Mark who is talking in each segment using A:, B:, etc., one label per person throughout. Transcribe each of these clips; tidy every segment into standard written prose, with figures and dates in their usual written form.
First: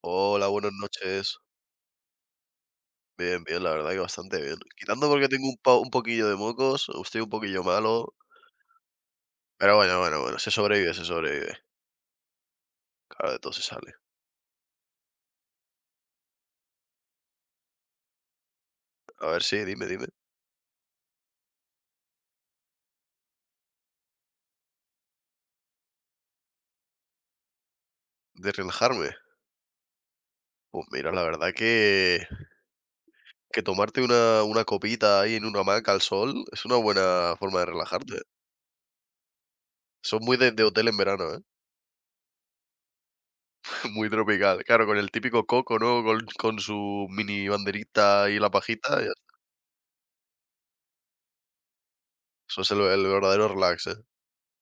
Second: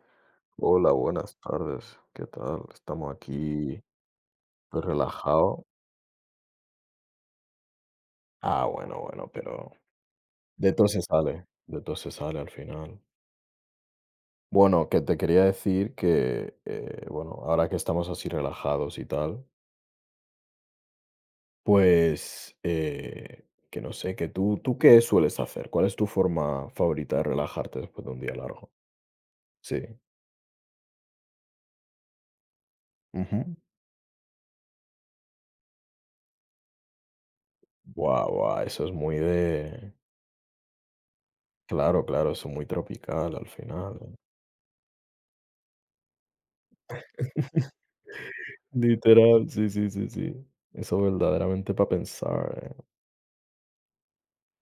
A: Hola, buenas
B: Hola, buenas
A: noches.
B: tardes. ¿Qué tal? Estamos
A: Bien, bien, la
B: aquí
A: verdad que bastante bien.
B: pues,
A: Quitando porque tengo un,
B: relajados.
A: po- un poquillo de mocos, estoy un poquillo malo,
B: Ah, bueno, bueno, pero
A: pero bueno, bueno, bueno, se
B: de todo
A: sobrevive,
B: se
A: se
B: sale,
A: sobrevive.
B: de todo se sale al final.
A: Claro, de todo se sale.
B: Bueno, que te quería decir que, bueno, ahora que estamos así relajados y
A: A ver,
B: tal,
A: sí, dime, dime.
B: pues que no sé, ¿tú qué sueles hacer? ¿Cuál es tu forma favorita de relajarte después de un día
A: ¿De
B: largo?
A: relajarme?
B: Sí.
A: Pues mira, la verdad que,
B: Ujú.
A: que tomarte una copita ahí en una hamaca al sol es una buena forma de relajarte.
B: Guau, guau, eso es muy de...
A: Son muy de hotel en verano, ¿eh?
B: Claro, claro, eso es muy tropical al final.
A: Muy
B: ¿Eh?
A: tropical. Claro, con el típico coco, ¿no? Con su mini banderita y la pajita.
B: Literal, sí, sí, sí, sí. Eso verdaderamente para pensar,
A: Eso es el,
B: eh.
A: el verdadero relax, ¿eh?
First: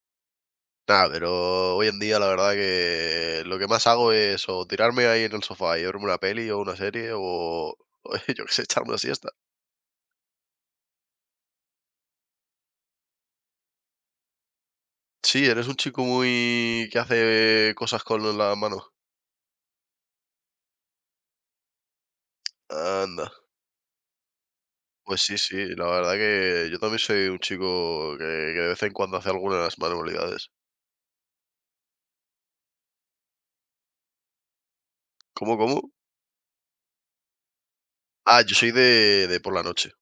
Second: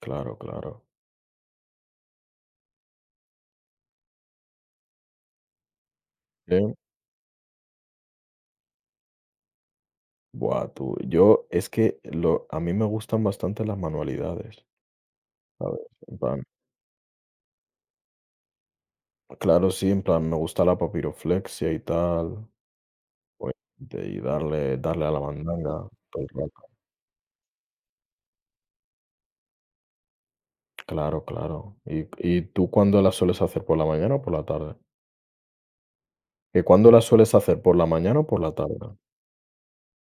B: Claro, claro.
A: Nada, pero hoy en día la verdad que lo que más hago es o tirarme ahí en el sofá y verme una peli o
B: Bien,
A: una serie o, yo qué sé, echarme una siesta.
B: buah, tú, yo es que lo a mí me gustan bastante las manualidades,
A: Sí, eres un
B: ¿sabes?
A: chico
B: En plan,
A: muy que hace cosas con las manos.
B: claro, sí, en plan, me gusta la papiroflexia y tal,
A: Anda.
B: pues, de y darle a la
A: Pues sí, sí, la
B: mandanga
A: verdad
B: todo el rato.
A: que yo también soy un chico que de vez en cuando hace algunas manualidades.
B: Claro, claro. ¿Y tú cuándo la sueles hacer, por la mañana o por la tarde?
A: ¿Cómo, cómo?
B: ¿Que cuándo la sueles hacer, por la mañana o por
A: Ah,
B: la
A: yo soy
B: tarde?
A: de por la noche,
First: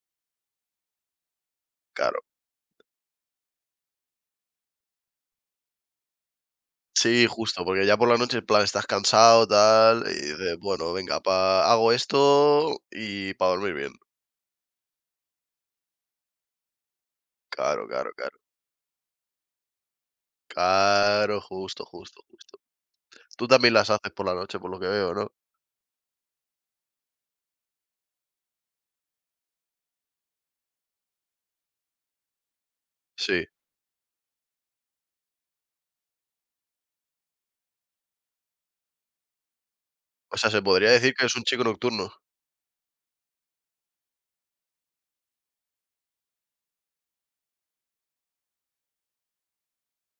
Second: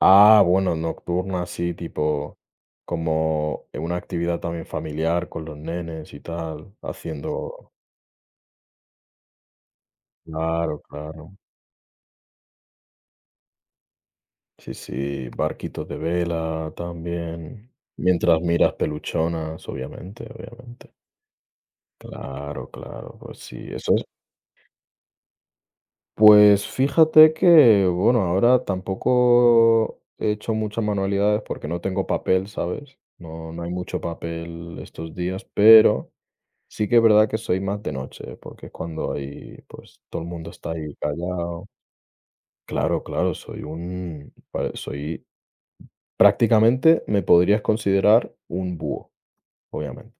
B: Ah, bueno, nocturna, sí,
A: claro.
B: tipo como una actividad también familiar con los nenes y tal,
A: Sí, justo,
B: haciendo...
A: porque ya por la noche, en plan, estás cansado, tal, y dices,
B: Claro,
A: bueno, venga,
B: claro.
A: pa, hago esto y para dormir bien.
B: Sí, sí, barquitos de vela también,
A: Claro, claro, claro.
B: mientras miras peluchonas, obviamente, obviamente.
A: Claro, justo, justo, justo.
B: Claro, claro, pues
A: Tú
B: sí,
A: también las
B: eso es.
A: haces por la noche, por lo que veo, ¿no?
B: Pues fíjate que, bueno, ahora tampoco he hecho muchas manualidades porque no tengo papel, ¿sabes?
A: Sí.
B: No, no hay mucho papel estos días, pero... Sí que es verdad que soy más de noche, porque es cuando hay, pues, todo el
A: O
B: mundo
A: sea, se
B: está
A: podría
B: ahí
A: decir que es un chico
B: callado.
A: nocturno.
B: Claro, claro, soy un pare soy prácticamente me podrías considerar un búho, obviamente.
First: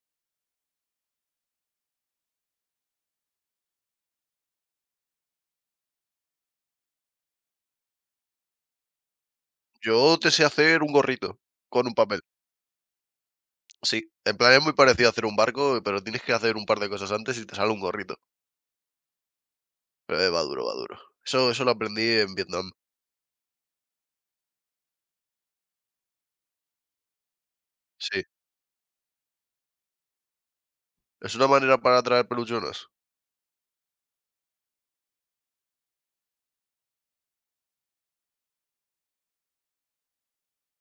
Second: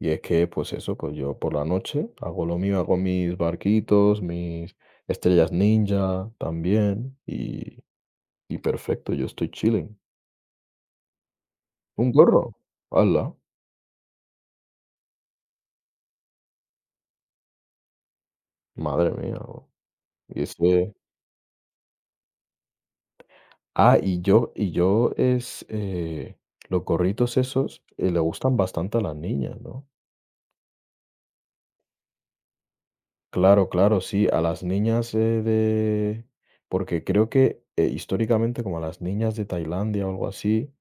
B: Y es que, pues eso, pues yo por la noche hago lo mío, hago mis barquitos, mis estrellas ninja también, y perfecto, yo estoy chilling.
A: Yo te sé hacer un gorrito con un
B: ¿Un
A: papel.
B: gorro? ¡Hala!
A: Sí, en plan es muy parecido a hacer un barco, pero tienes que hacer un par de cosas antes y te sale un gorrito.
B: Madre mía.
A: Pero
B: Y
A: va duro, va
B: ese
A: duro. Eso lo aprendí en Vietnam.
B: Ah, y yo, los gorritos esos, le
A: Sí.
B: gustan bastante a las niñas, ¿no?
A: Es una manera para atraer peluchonas.
B: Claro, claro, sí, a las niñas, de porque creo que, históricamente, como a las niñas de Tailandia o algo así,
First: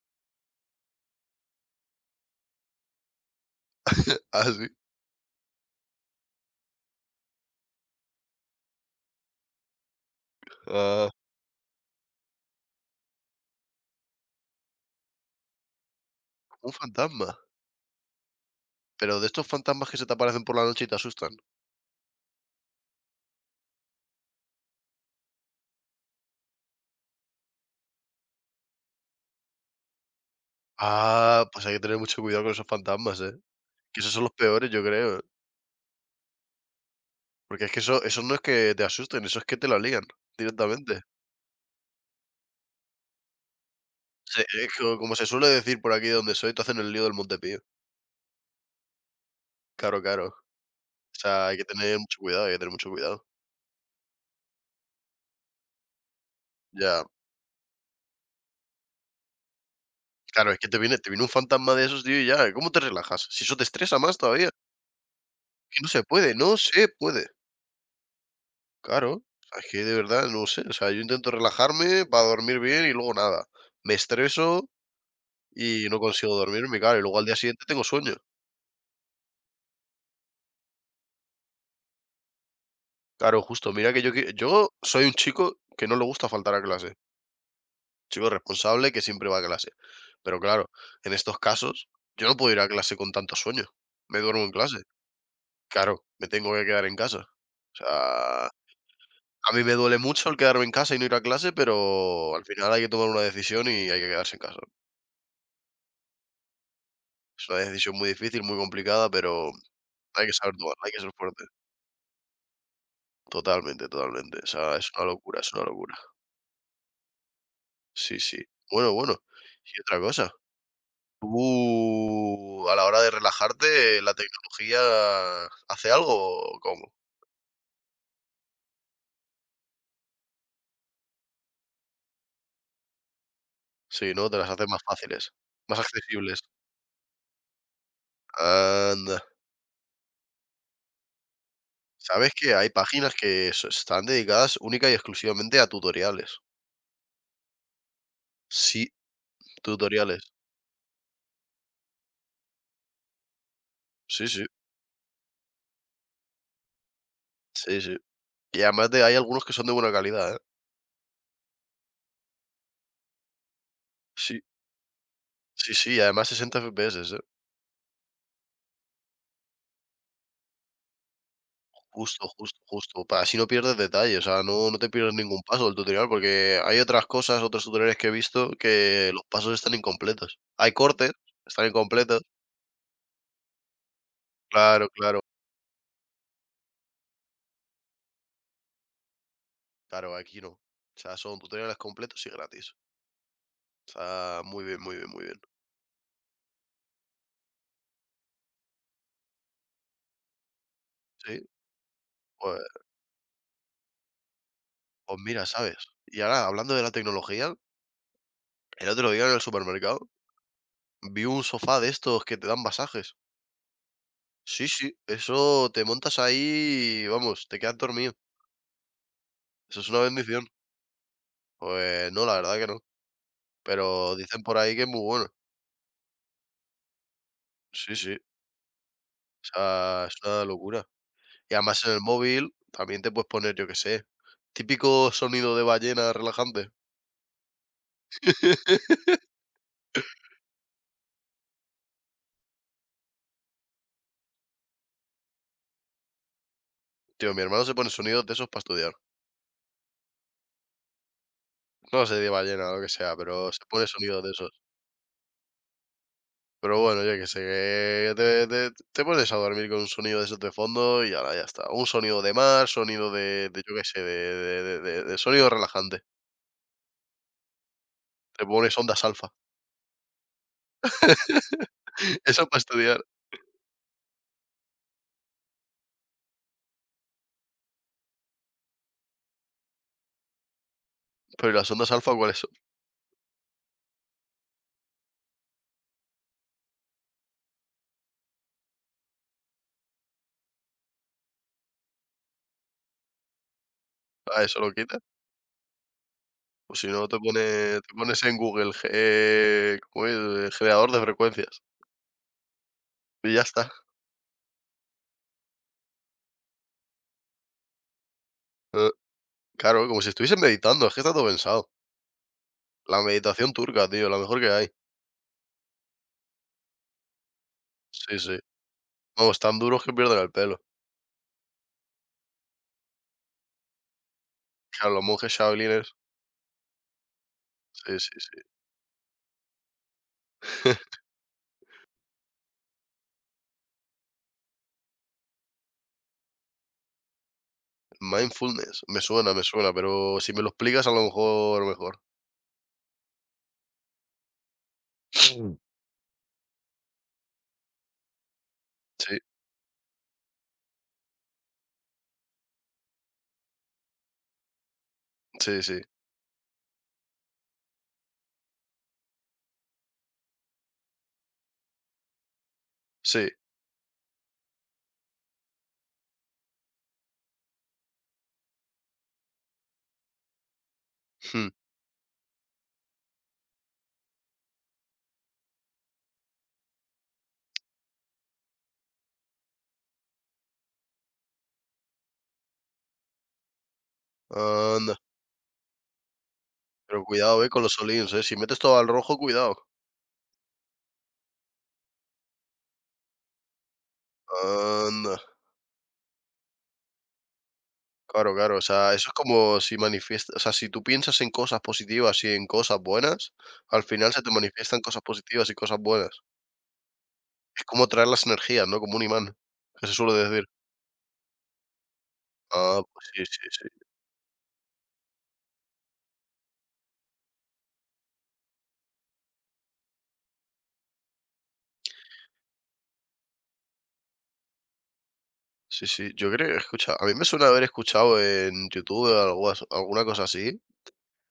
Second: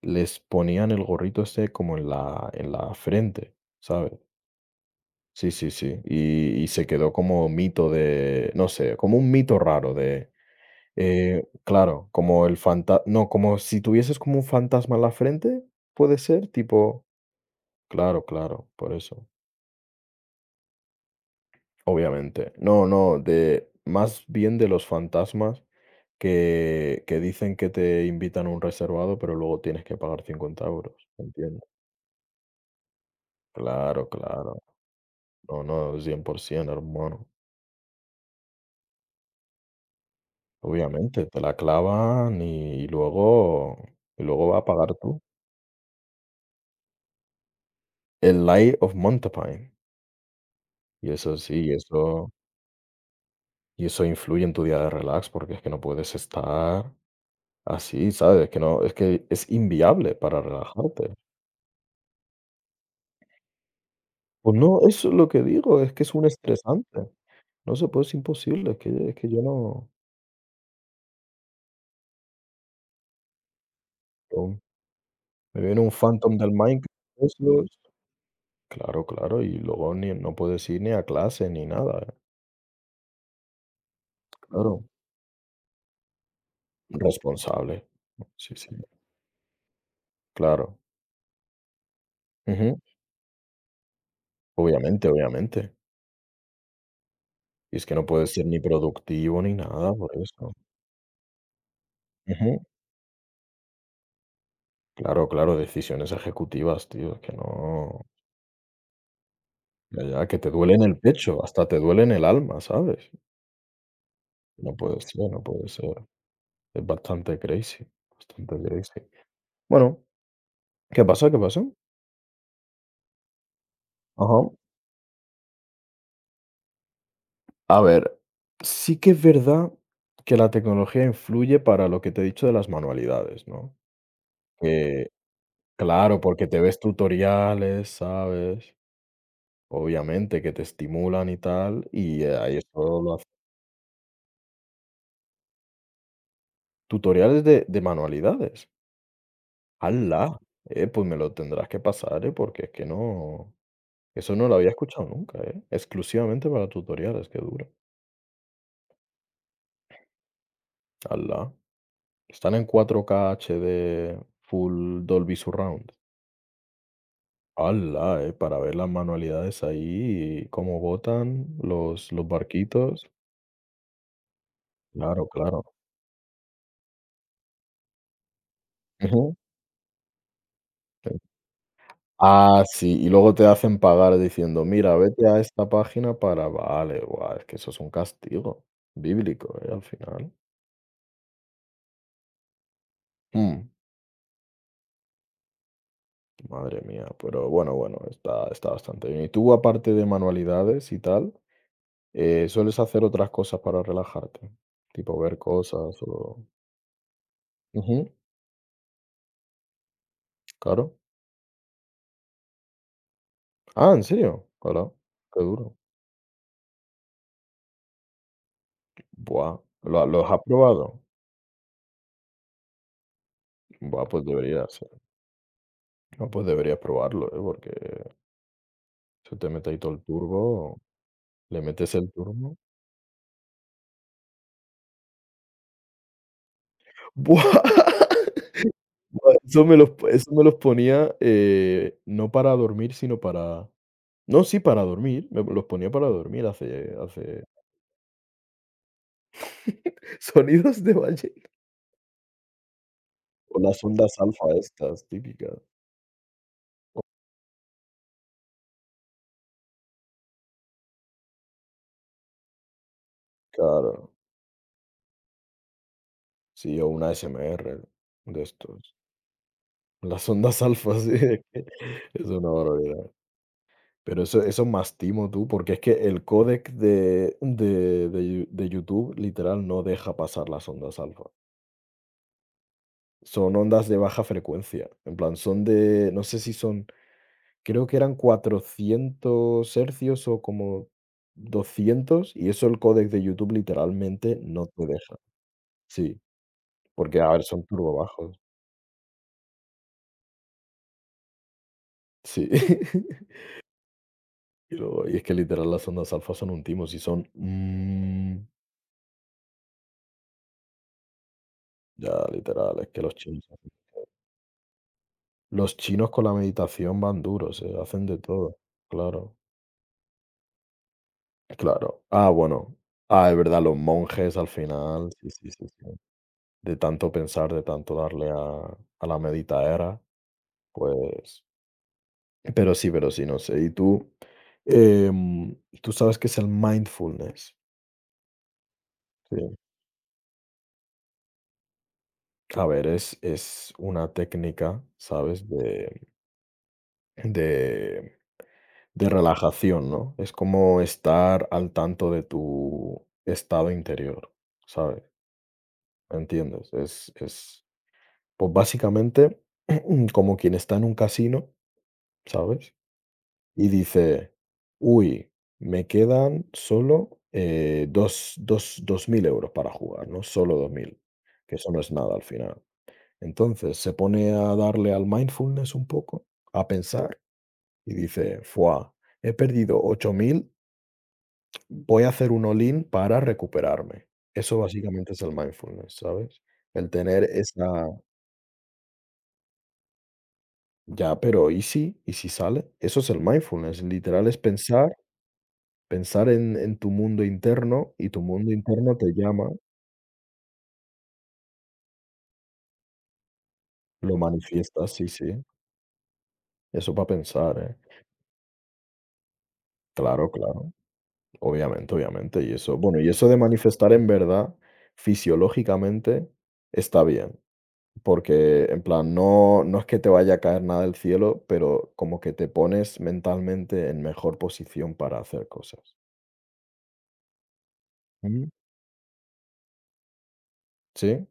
B: les ponían el gorrito este como en la frente, ¿sabes?
A: Ah, sí.
B: Sí, sí, sí. Y se quedó como mito de, no sé, como un mito raro de,
A: Ah,
B: claro, como el fanta no, como si tuvieses como un fantasma en la frente, ¿puede ser?
A: un
B: Tipo
A: fantasma.
B: Claro, claro, por
A: Pero
B: eso,
A: de estos fantasmas que se te aparecen por la noche y te asustan.
B: obviamente. No, no, de más bien de los fantasmas que dicen que te invitan a un reservado, pero luego tienes que pagar 50 euros,
A: Ah,
B: entiendo.
A: pues hay que tener mucho cuidado con esos fantasmas, ¿eh? Que
B: Claro,
A: esos son los
B: claro.
A: peores, yo creo,
B: No, no, 100%, hermano.
A: porque es que eso no es que te asusten, eso es que te lo lían directamente.
B: Obviamente, te la clavan y luego, y
A: Se
B: luego va a
A: es
B: pagar
A: co como
B: tú.
A: se suele decir por aquí donde soy, te hacen el lío del Montepío.
B: El Light of Montepine.
A: Claro, claro. O
B: Y eso
A: sea,
B: sí,
A: hay que tener mucho cuidado, hay que tener mucho cuidado.
B: y eso influye en tu día de relax, porque es que no puedes estar
A: Ya.
B: así, ¿sabes? Que no, es que es inviable para
A: Claro, es que te viene te
B: relajarte.
A: viene un fantasma de esos, tío, y ya, ¿cómo te relajas? Si eso te estresa más todavía.
B: Pues no, eso es lo que
A: Que
B: digo,
A: no
B: es que
A: se
B: es un
A: puede, no se
B: estresante.
A: puede.
B: No se puede, es imposible, es que
A: Claro, o
B: yo
A: sea, es que
B: no
A: de verdad no sé, o sea, yo intento relajarme para dormir bien y luego nada. Me
B: no,
A: estreso
B: me viene
A: y
B: un
A: no consigo
B: phantom del
A: dormirme,
B: Minecraft
A: claro, y luego al
B: de
A: día siguiente
B: esos.
A: tengo sueño.
B: Claro, claro, y luego ni no puedes ir ni a clase ni nada, ¿eh?
A: Claro, justo. Mira que yo
B: Claro,
A: soy un chico que no le gusta faltar a clase,
B: responsable.
A: chico
B: Sí, sí,
A: responsable que siempre va a clase. Pero claro,
B: claro.
A: en estos casos, yo no puedo ir a
B: Ujú.
A: clase con tanto sueño. Me duermo en clase.
B: Obviamente, obviamente.
A: Claro, me tengo que quedar en casa.
B: Y
A: O
B: es que no puedes ser
A: sea,
B: ni productivo ni
A: a mí me
B: nada
A: duele
B: por
A: mucho el
B: eso.
A: quedarme en casa y no ir a clase, pero al
B: Ujú.
A: final hay que tomar una decisión y hay que quedarse en casa.
B: Claro, claro, decisiones ejecutivas, tío, es que
A: Es una decisión
B: no.
A: muy difícil, muy complicada, pero
B: Ya, ya,
A: hay que
B: que te
A: saber
B: duele
A: tomarla,
B: en
A: hay
B: el
A: que ser
B: pecho,
A: fuerte.
B: hasta te duele en el alma, ¿sabes?
A: Totalmente, totalmente. O sea,
B: No
A: es
B: puede
A: una
B: ser,
A: locura,
B: no
A: es una
B: puede
A: locura.
B: ser. Es bastante crazy,
A: Sí, sí.
B: bastante
A: Bueno,
B: crazy.
A: bueno, y otra
B: Bueno,
A: cosa.
B: ¿qué pasa? ¿Qué pasa?
A: Tú, a la hora de relajarte, ¿la
B: Ajá.
A: tecnología hace algo o cómo?
B: A ver, sí que es verdad que la tecnología influye para lo que te he dicho de las manualidades, ¿no?
A: Sí, ¿no? Te las hace más
B: Que,
A: fáciles, más
B: claro,
A: accesibles.
B: porque te ves tutoriales, ¿sabes?
A: Anda.
B: Obviamente que te estimulan y tal, y
A: ¿Sabes que
B: ahí
A: hay
B: eso lo
A: páginas
B: hace.
A: que s están dedicadas única y exclusivamente a tutoriales?
B: Tutoriales de manualidades.
A: Sí, tutoriales.
B: Ala, pues me lo tendrás que pasar, porque es que no,
A: Sí,
B: eso no
A: sí,
B: lo había escuchado nunca, exclusivamente para tutoriales, qué duro.
A: sí, sí. Y además de hay algunos que son de buena calidad, ¿eh?
B: Ala, están en 4K HD
A: Sí,
B: full Dolby
A: sí,
B: Surround.
A: sí, además 60 FPS, ¿eh?
B: Ala, para ver las manualidades ahí, y cómo botan los
A: Justo, justo, justo.
B: barquitos.
A: Para así no pierdes detalle, o sea, no, no te pierdes
B: Claro,
A: ningún
B: claro.
A: paso del tutorial, porque hay otras cosas, otros tutoriales que he visto que los
B: Ujú,
A: pasos están incompletos. Hay cortes,
B: sí.
A: están incompletos.
B: Ah, sí, y luego te hacen pagar diciendo,
A: Claro,
B: mira,
A: claro.
B: vete a esta página para, vale, guau, es que eso es un castigo bíblico, al
A: Claro,
B: final.
A: aquí no. O sea, son tutoriales completos y gratis.
B: Mm.
A: O sea, muy bien, muy bien, muy bien.
B: Madre mía, pero bueno, bueno, está, está bastante bien. ¿Y tú, aparte de manualidades y tal,
A: Sí, pues,
B: sueles hacer otras cosas para relajarte?
A: pues
B: Tipo ver
A: mira, ¿sabes?
B: cosas
A: Y
B: o...
A: ahora, hablando de la tecnología,
B: Ujú,
A: el otro día en el supermercado
B: claro.
A: vi un sofá de estos que te dan masajes.
B: Ah, ¿en serio?
A: Sí,
B: Hola,
A: sí,
B: qué
A: eso
B: duro.
A: te montas ahí y vamos, te quedas dormido.
B: Buah,
A: Eso es una
B: los has
A: bendición.
B: probado?
A: Pues no, la verdad que no,
B: Buah,
A: pero
B: pues
A: dicen por ahí
B: deberías,
A: que es
B: eh.
A: muy bueno.
B: No, pues deberías probarlo, ¿eh? Porque
A: Sí, sí, o
B: se te mete ahí todo el
A: sea, es una
B: turbo,
A: locura. Y
B: le
A: además en
B: metes
A: el
B: el
A: móvil
B: turbo.
A: también te puedes poner, yo qué sé, típico sonido de ballena relajante.
B: Buah, Buah, eso me los ponía no para dormir, sino para... No, sí, para dormir, me los ponía para dormir, hace
A: Tío, mi
B: hace
A: hermano se pone sonidos de esos para estudiar.
B: sonidos de valle.
A: No sé, de ballena o lo que sea, pero
B: O
A: se
B: las
A: pone
B: ondas
A: sonidos de
B: alfa
A: esos.
B: estas típicas,
A: Pero bueno, yo que sé, que te pones a dormir con un sonido de esos de fondo y ahora ya está. Un sonido de mar, sonido de yo qué sé,
B: claro,
A: de sonido relajante.
B: sí, o una SMR de
A: Te pones
B: estos.
A: ondas alfa.
B: Las ondas alfa, sí, es que es
A: Eso
B: una
A: para estudiar.
B: barbaridad. Pero eso mastimo tú, porque es que el códec de YouTube, literal, no deja pasar las ondas alfa.
A: Pero ¿y las ondas alfa cuáles?
B: Son ondas de baja frecuencia, en plan, son de no sé si son creo que eran 400 hercios o como 200 y eso el códec de YouTube literalmente
A: Ah, ¿eso
B: no
A: lo
B: te
A: quita?
B: deja. Sí,
A: O si no, te
B: porque, a
A: pone
B: ver, son
A: te
B: turbo
A: pones en
B: bajos.
A: Google, ge ¿cómo es? Generador de frecuencias,
B: Sí.
A: y ya está.
B: Y es que literal las ondas alfa son un timo, si son,
A: Eh, claro, como si estuviesen meditando, es que está todo pensado.
B: ya, literal, es
A: La
B: que
A: meditación turca, tío, la mejor que hay.
B: los chinos con la meditación van duros, hacen de
A: Sí, sí.
B: todo. Claro,
A: Vamos, tan duros que pierden el pelo.
B: claro. Ah, bueno. Ah, es verdad, los monjes al
A: Claro, los
B: final, sí,
A: monjes
B: sí, sí, sí.
A: shaolines.
B: De tanto pensar, de tanto
A: Sí, sí,
B: darle
A: sí.
B: a la meditaera. Pues, pero sí, no sé. Y tú, em, tú sabes qué es el mindfulness,
A: Mindfulness, me
B: ¿sí?
A: suena, pero si me lo explicas a lo mejor mejor.
B: A ver, es una técnica, ¿sabes?
A: Mm.
B: De, de
A: Sí,
B: relajación, ¿no? Es como estar al tanto de tu estado interior, ¿sabes?
A: sí, sí,
B: ¿Entiendes? Pues básicamente como quien está en un casino, ¿sabes?
A: sí,
B: Y dice, uy, me quedan solo 2.000 euros para jugar, ¿no? Solo 2.000
A: mm,
B: que eso no es nada al final. Entonces se pone a darle al mindfulness un poco, a pensar, y dice, fuá, he perdido 8.000. Voy a hacer un all-in para recuperarme. Eso
A: anda.
B: básicamente es el mindfulness, ¿sabes? El
A: Pero
B: tener
A: cuidado, con
B: esa,
A: los olín, si metes todo al rojo, cuidado.
B: ya, pero ¿y si? ¿Y si sale? Eso es el mindfulness, literal es pensar.
A: Anda.
B: Pensar en tu mundo interno, y tu
A: Claro,
B: mundo
A: claro, o sea,
B: interno te
A: eso es
B: llama,
A: como si manifiesta o sea, si tú piensas en cosas positivas y en cosas buenas, al final
B: lo
A: se te manifiestan
B: manifiestas,
A: cosas
B: sí, sí,
A: positivas y cosas buenas.
B: eso para pensar,
A: Es
B: ¿eh?
A: como traer las energías, ¿no? Como un imán, que se suele
B: Claro,
A: decir.
B: claro, obviamente, obviamente, y eso
A: Ah,
B: bueno,
A: pues
B: y
A: sí,
B: eso de
A: sí, sí.
B: manifestar en verdad, fisiológicamente, está bien, porque en plan, no no es que te vaya a caer nada del cielo, pero como que te pones mentalmente en mejor posición para hacer cosas.
A: Sí, sí, yo creo que escucha, a mí me suena haber escuchado
B: Mm,
A: en YouTube o alguna cosa así,
B: ¿sí?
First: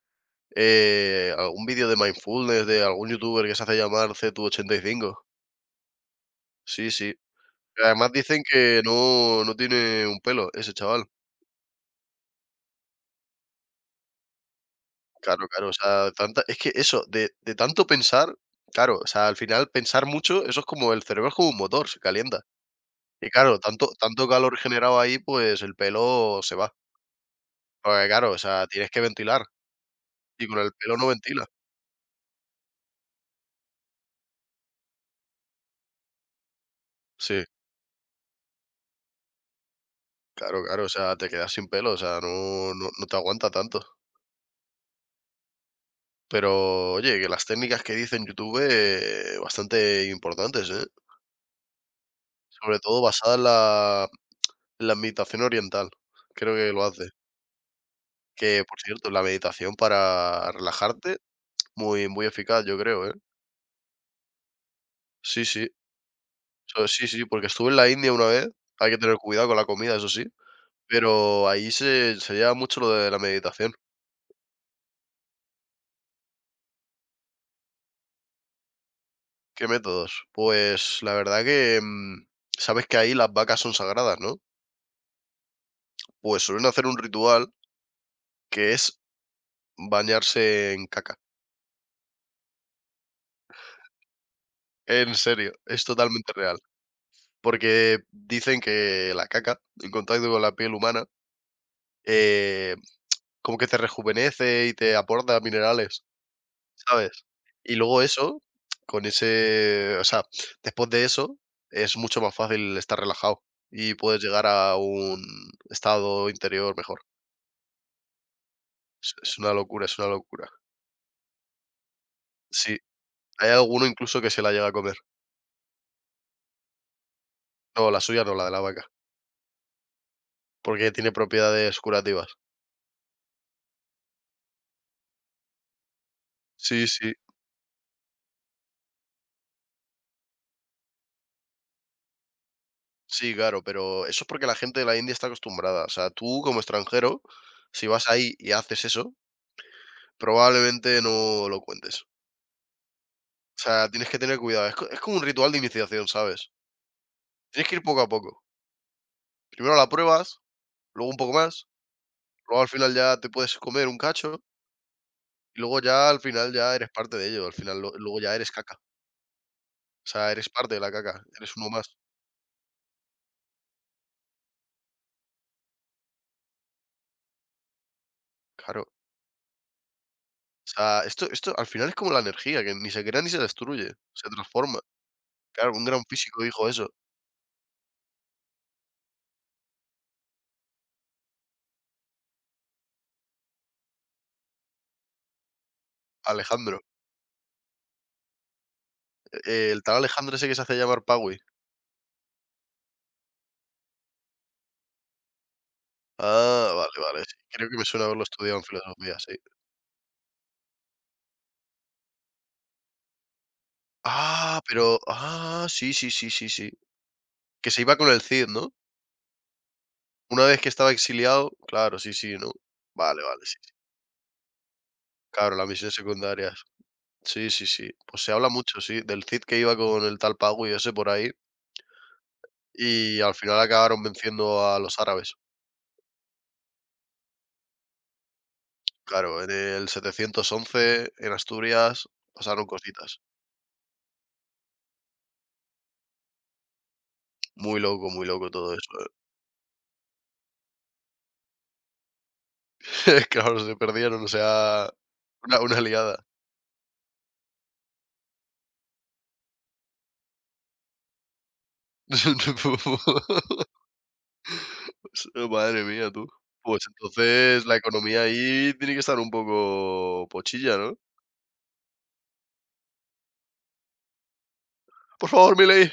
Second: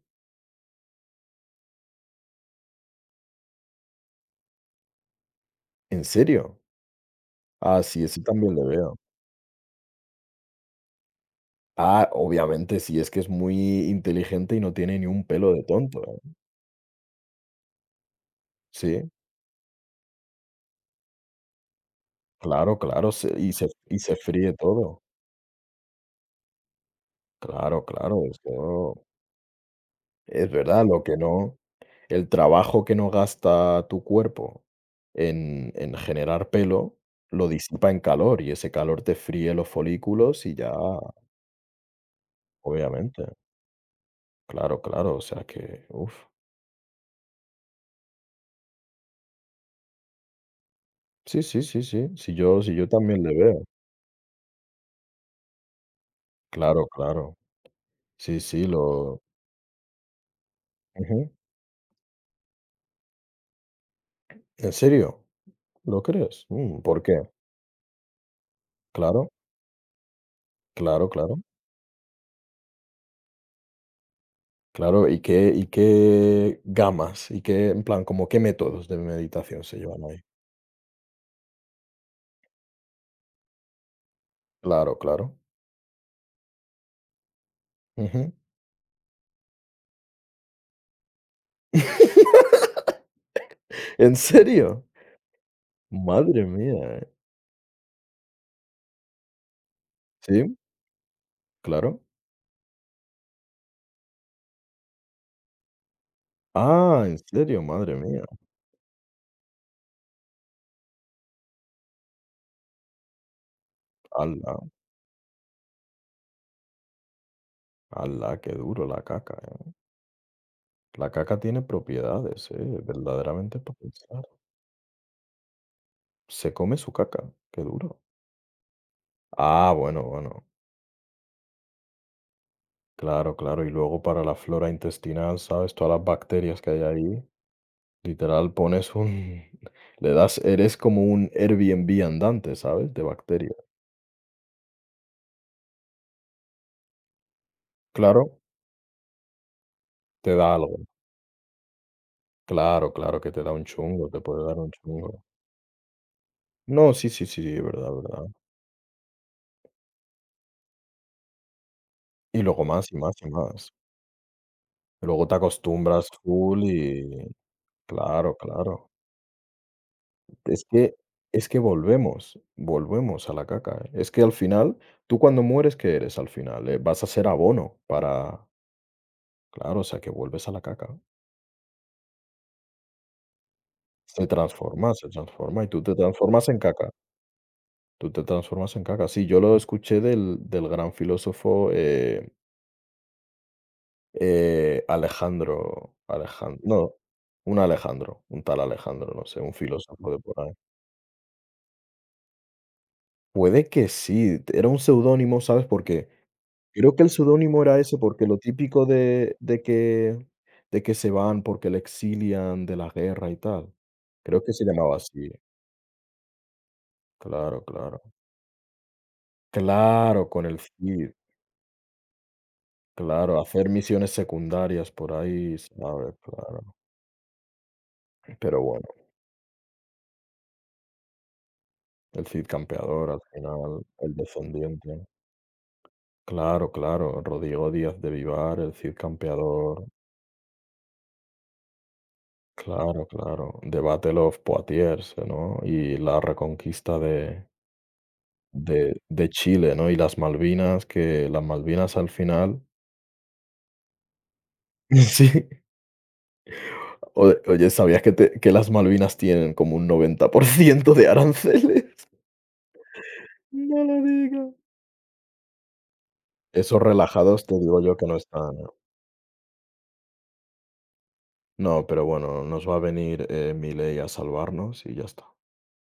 A: algún vídeo de mindfulness de algún youtuber que se hace llamar C tu 85.
B: ¿En serio?
A: Sí, sí.
B: Ah, sí,
A: Además
B: eso
A: dicen
B: también le
A: que
B: veo.
A: no, no tiene un pelo ese chaval.
B: Ah, obviamente, sí, es que es muy inteligente y no tiene ni un
A: Claro,
B: pelo de
A: claro, o
B: tonto,
A: sea,
B: ¿eh?
A: tanta es que eso, de tanto pensar, claro, o
B: Sí,
A: sea, al final pensar mucho, eso es como el cerebro es como un motor, se calienta.
B: claro, claro,
A: Y claro, tanto
B: se
A: tanto
B: fríe
A: calor generado
B: todo.
A: ahí, pues el pelo se va.
B: Claro,
A: Porque
B: claro,
A: claro, o
B: eso
A: sea, tienes que ventilar, y
B: es
A: con el
B: verdad,
A: pelo
B: lo
A: no
B: que
A: ventila.
B: no el trabajo que no gasta tu cuerpo en generar pelo,
A: Sí,
B: lo disipa en calor, y ese calor te fríe los folículos y
A: claro,
B: ya,
A: claro, o sea, te quedas sin pelo, o sea, no no no te
B: obviamente.
A: aguanta tanto.
B: Claro, claro, o sea que, uff.
A: Pero oye, que las técnicas que dice en YouTube, bastante importantes, ¿eh?
B: Sí, sí, sí, sí, si yo si
A: Sobre
B: yo
A: todo
B: también le
A: basadas en
B: veo.
A: la meditación oriental, creo que lo
B: Claro,
A: hace.
B: claro. Sí,
A: Que,
B: sí,
A: por cierto,
B: lo
A: la meditación para relajarte,
B: ujú.
A: muy muy eficaz, yo creo, ¿eh?
B: ¿En serio?
A: Sí, sí.
B: ¿Lo crees? Mm, ¿por
A: Sí, sí,
B: qué?
A: porque estuve en la India una vez, hay que tener
B: Claro,
A: cuidado con la comida, eso sí,
B: claro, claro.
A: pero ahí se lleva mucho lo de la meditación.
B: Claro, ¿y qué gamas? ¿Y qué, en plan, como qué métodos de meditación
A: ¿Qué
B: se llevan ahí?
A: métodos? Pues la verdad que, sabes que ahí las vacas son sagradas, ¿no?
B: Claro, claro.
A: Pues suelen hacer un ritual
B: Ujú.
A: que es bañarse en caca.
B: ¿En serio?
A: En serio, es totalmente
B: Madre
A: real,
B: mía, eh.
A: porque dicen que la caca, en contacto con la
B: Sí,
A: piel humana,
B: claro.
A: eh como que te rejuvenece y te aporta minerales,
B: Ah, ¿en
A: ¿sabes?
B: serio?
A: Y
B: Madre
A: luego
B: mía.
A: eso, con ese o sea, después de eso, es mucho más fácil estar relajado y puedes llegar
B: Ala,
A: a un estado interior mejor.
B: ala, qué duro la
A: Es
B: caca,
A: es una
B: eh.
A: locura, es una locura.
B: La caca tiene propiedades,
A: Sí, hay
B: verdaderamente para
A: alguno incluso
B: pensar.
A: que se la llega a comer.
B: Se come su caca, qué
A: No,
B: duro.
A: la suya no, la de la vaca,
B: Ah, bueno, bueno.
A: porque tiene propiedades curativas.
B: Claro, claro. Y luego para la flora intestinal, ¿sabes? Todas las bacterias que hay
A: Sí, sí.
B: ahí, literal pones un, le das, eres como un Airbnb andante, ¿sabes? De
A: Sí,
B: bacterias.
A: claro, pero eso es porque la gente de la India está acostumbrada. O sea, tú como extranjero, si vas
B: Claro,
A: ahí y haces eso,
B: te da algo.
A: probablemente no lo cuentes.
B: Claro, claro que te da
A: O
B: un
A: sea, tienes
B: chungo,
A: que
B: te
A: tener
B: puede dar
A: cuidado.
B: un
A: Es como
B: chungo.
A: un ritual de iniciación, ¿sabes?
B: No, sí, sí, sí, sí,
A: Tienes que ir
B: verdad,
A: poco a
B: verdad.
A: poco. Primero la pruebas, luego un poco más,
B: Y
A: luego
B: luego
A: al
B: más
A: final
B: y más
A: ya
B: y
A: te puedes
B: más.
A: comer un cacho
B: Luego te
A: y luego
B: acostumbras
A: ya al final
B: full
A: ya eres parte de
B: y
A: ello. Al final luego
B: claro,
A: ya eres caca.
B: claro.
A: O sea, eres
B: Es
A: parte de la
B: que
A: caca.
B: es
A: Eres
B: que
A: uno más.
B: volvemos, volvemos a la caca, ¿eh? Es que al final, tú cuando mueres, ¿qué eres al final? Vas a ser abono para
A: Claro.
B: claro, o sea, que vuelves a la
A: O
B: caca.
A: sea, esto al final es como la energía, que ni se crea ni se destruye, se transforma.
B: Se transforma y
A: Claro,
B: tú
A: un
B: te
A: gran físico
B: transformas en
A: dijo eso,
B: caca, tú te transformas en caca. Sí, yo lo escuché del gran filósofo, Alejandro Alejan
A: Alejandro.
B: no, un Alejandro, un tal Alejandro, no sé, un
A: El tal
B: filósofo de
A: Alejandro
B: por
A: ese
B: ahí.
A: que se hace llamar Paui.
B: Puede que sí, era un seudónimo, ¿sabes? Porque
A: Ah, vale,
B: Creo que el
A: vale. Sí,
B: pseudónimo
A: creo que
B: era
A: me
B: ese,
A: suena haberlo
B: porque lo
A: estudiado en
B: típico
A: filosofía, sí.
B: de que se van porque le exilian de la guerra y tal. Creo que
A: Ah,
B: se llamaba
A: pero.
B: así.
A: Ah, sí, sí, sí, sí, sí.
B: Claro,
A: Que se iba
B: claro.
A: con el Cid, ¿no?
B: Claro, con
A: Una
B: el
A: vez que estaba
B: FID.
A: exiliado, claro, sí, sí, ¿no? Vale,
B: Claro,
A: vale, sí,
B: hacer
A: sí.
B: misiones secundarias por
A: Claro,
B: ahí,
A: las misiones
B: ¿sabes?
A: secundarias.
B: Claro.
A: Sí, sí, sí. Pues se habla
B: Pero
A: mucho,
B: bueno,
A: sí, del Cid que iba con el tal pago y ese por ahí,
B: el Cid Campeador
A: y
B: al
A: al final
B: final,
A: acabaron
B: el
A: venciendo a los
B: descendiente.
A: árabes.
B: Claro, claro, Rodrigo Díaz de Vivar, el Cid
A: Claro, en
B: Campeador.
A: el 711 en Asturias, pasaron
B: Claro,
A: cositas.
B: claro. The Battle of Poitiers, ¿no? Y la reconquista de
A: Muy loco todo
B: De
A: eso, ¿eh?
B: de Chile, ¿no? Y las Malvinas, que las Malvinas al final
A: Claro, se perdieron, o sea,
B: sí.
A: una liada.
B: Oye oye, ¿sabías que las Malvinas tienen como un 90% de aranceles? No lo digas.
A: S Madre mía, tú.
B: Esos
A: Pues
B: relajados te
A: entonces la
B: digo yo que no
A: economía
B: están, ¿eh?
A: ahí tiene que estar un poco pochilla, ¿no?
B: No, pero bueno, nos va a venir, Milei a salvarnos y ya está.
A: Por favor, Milei.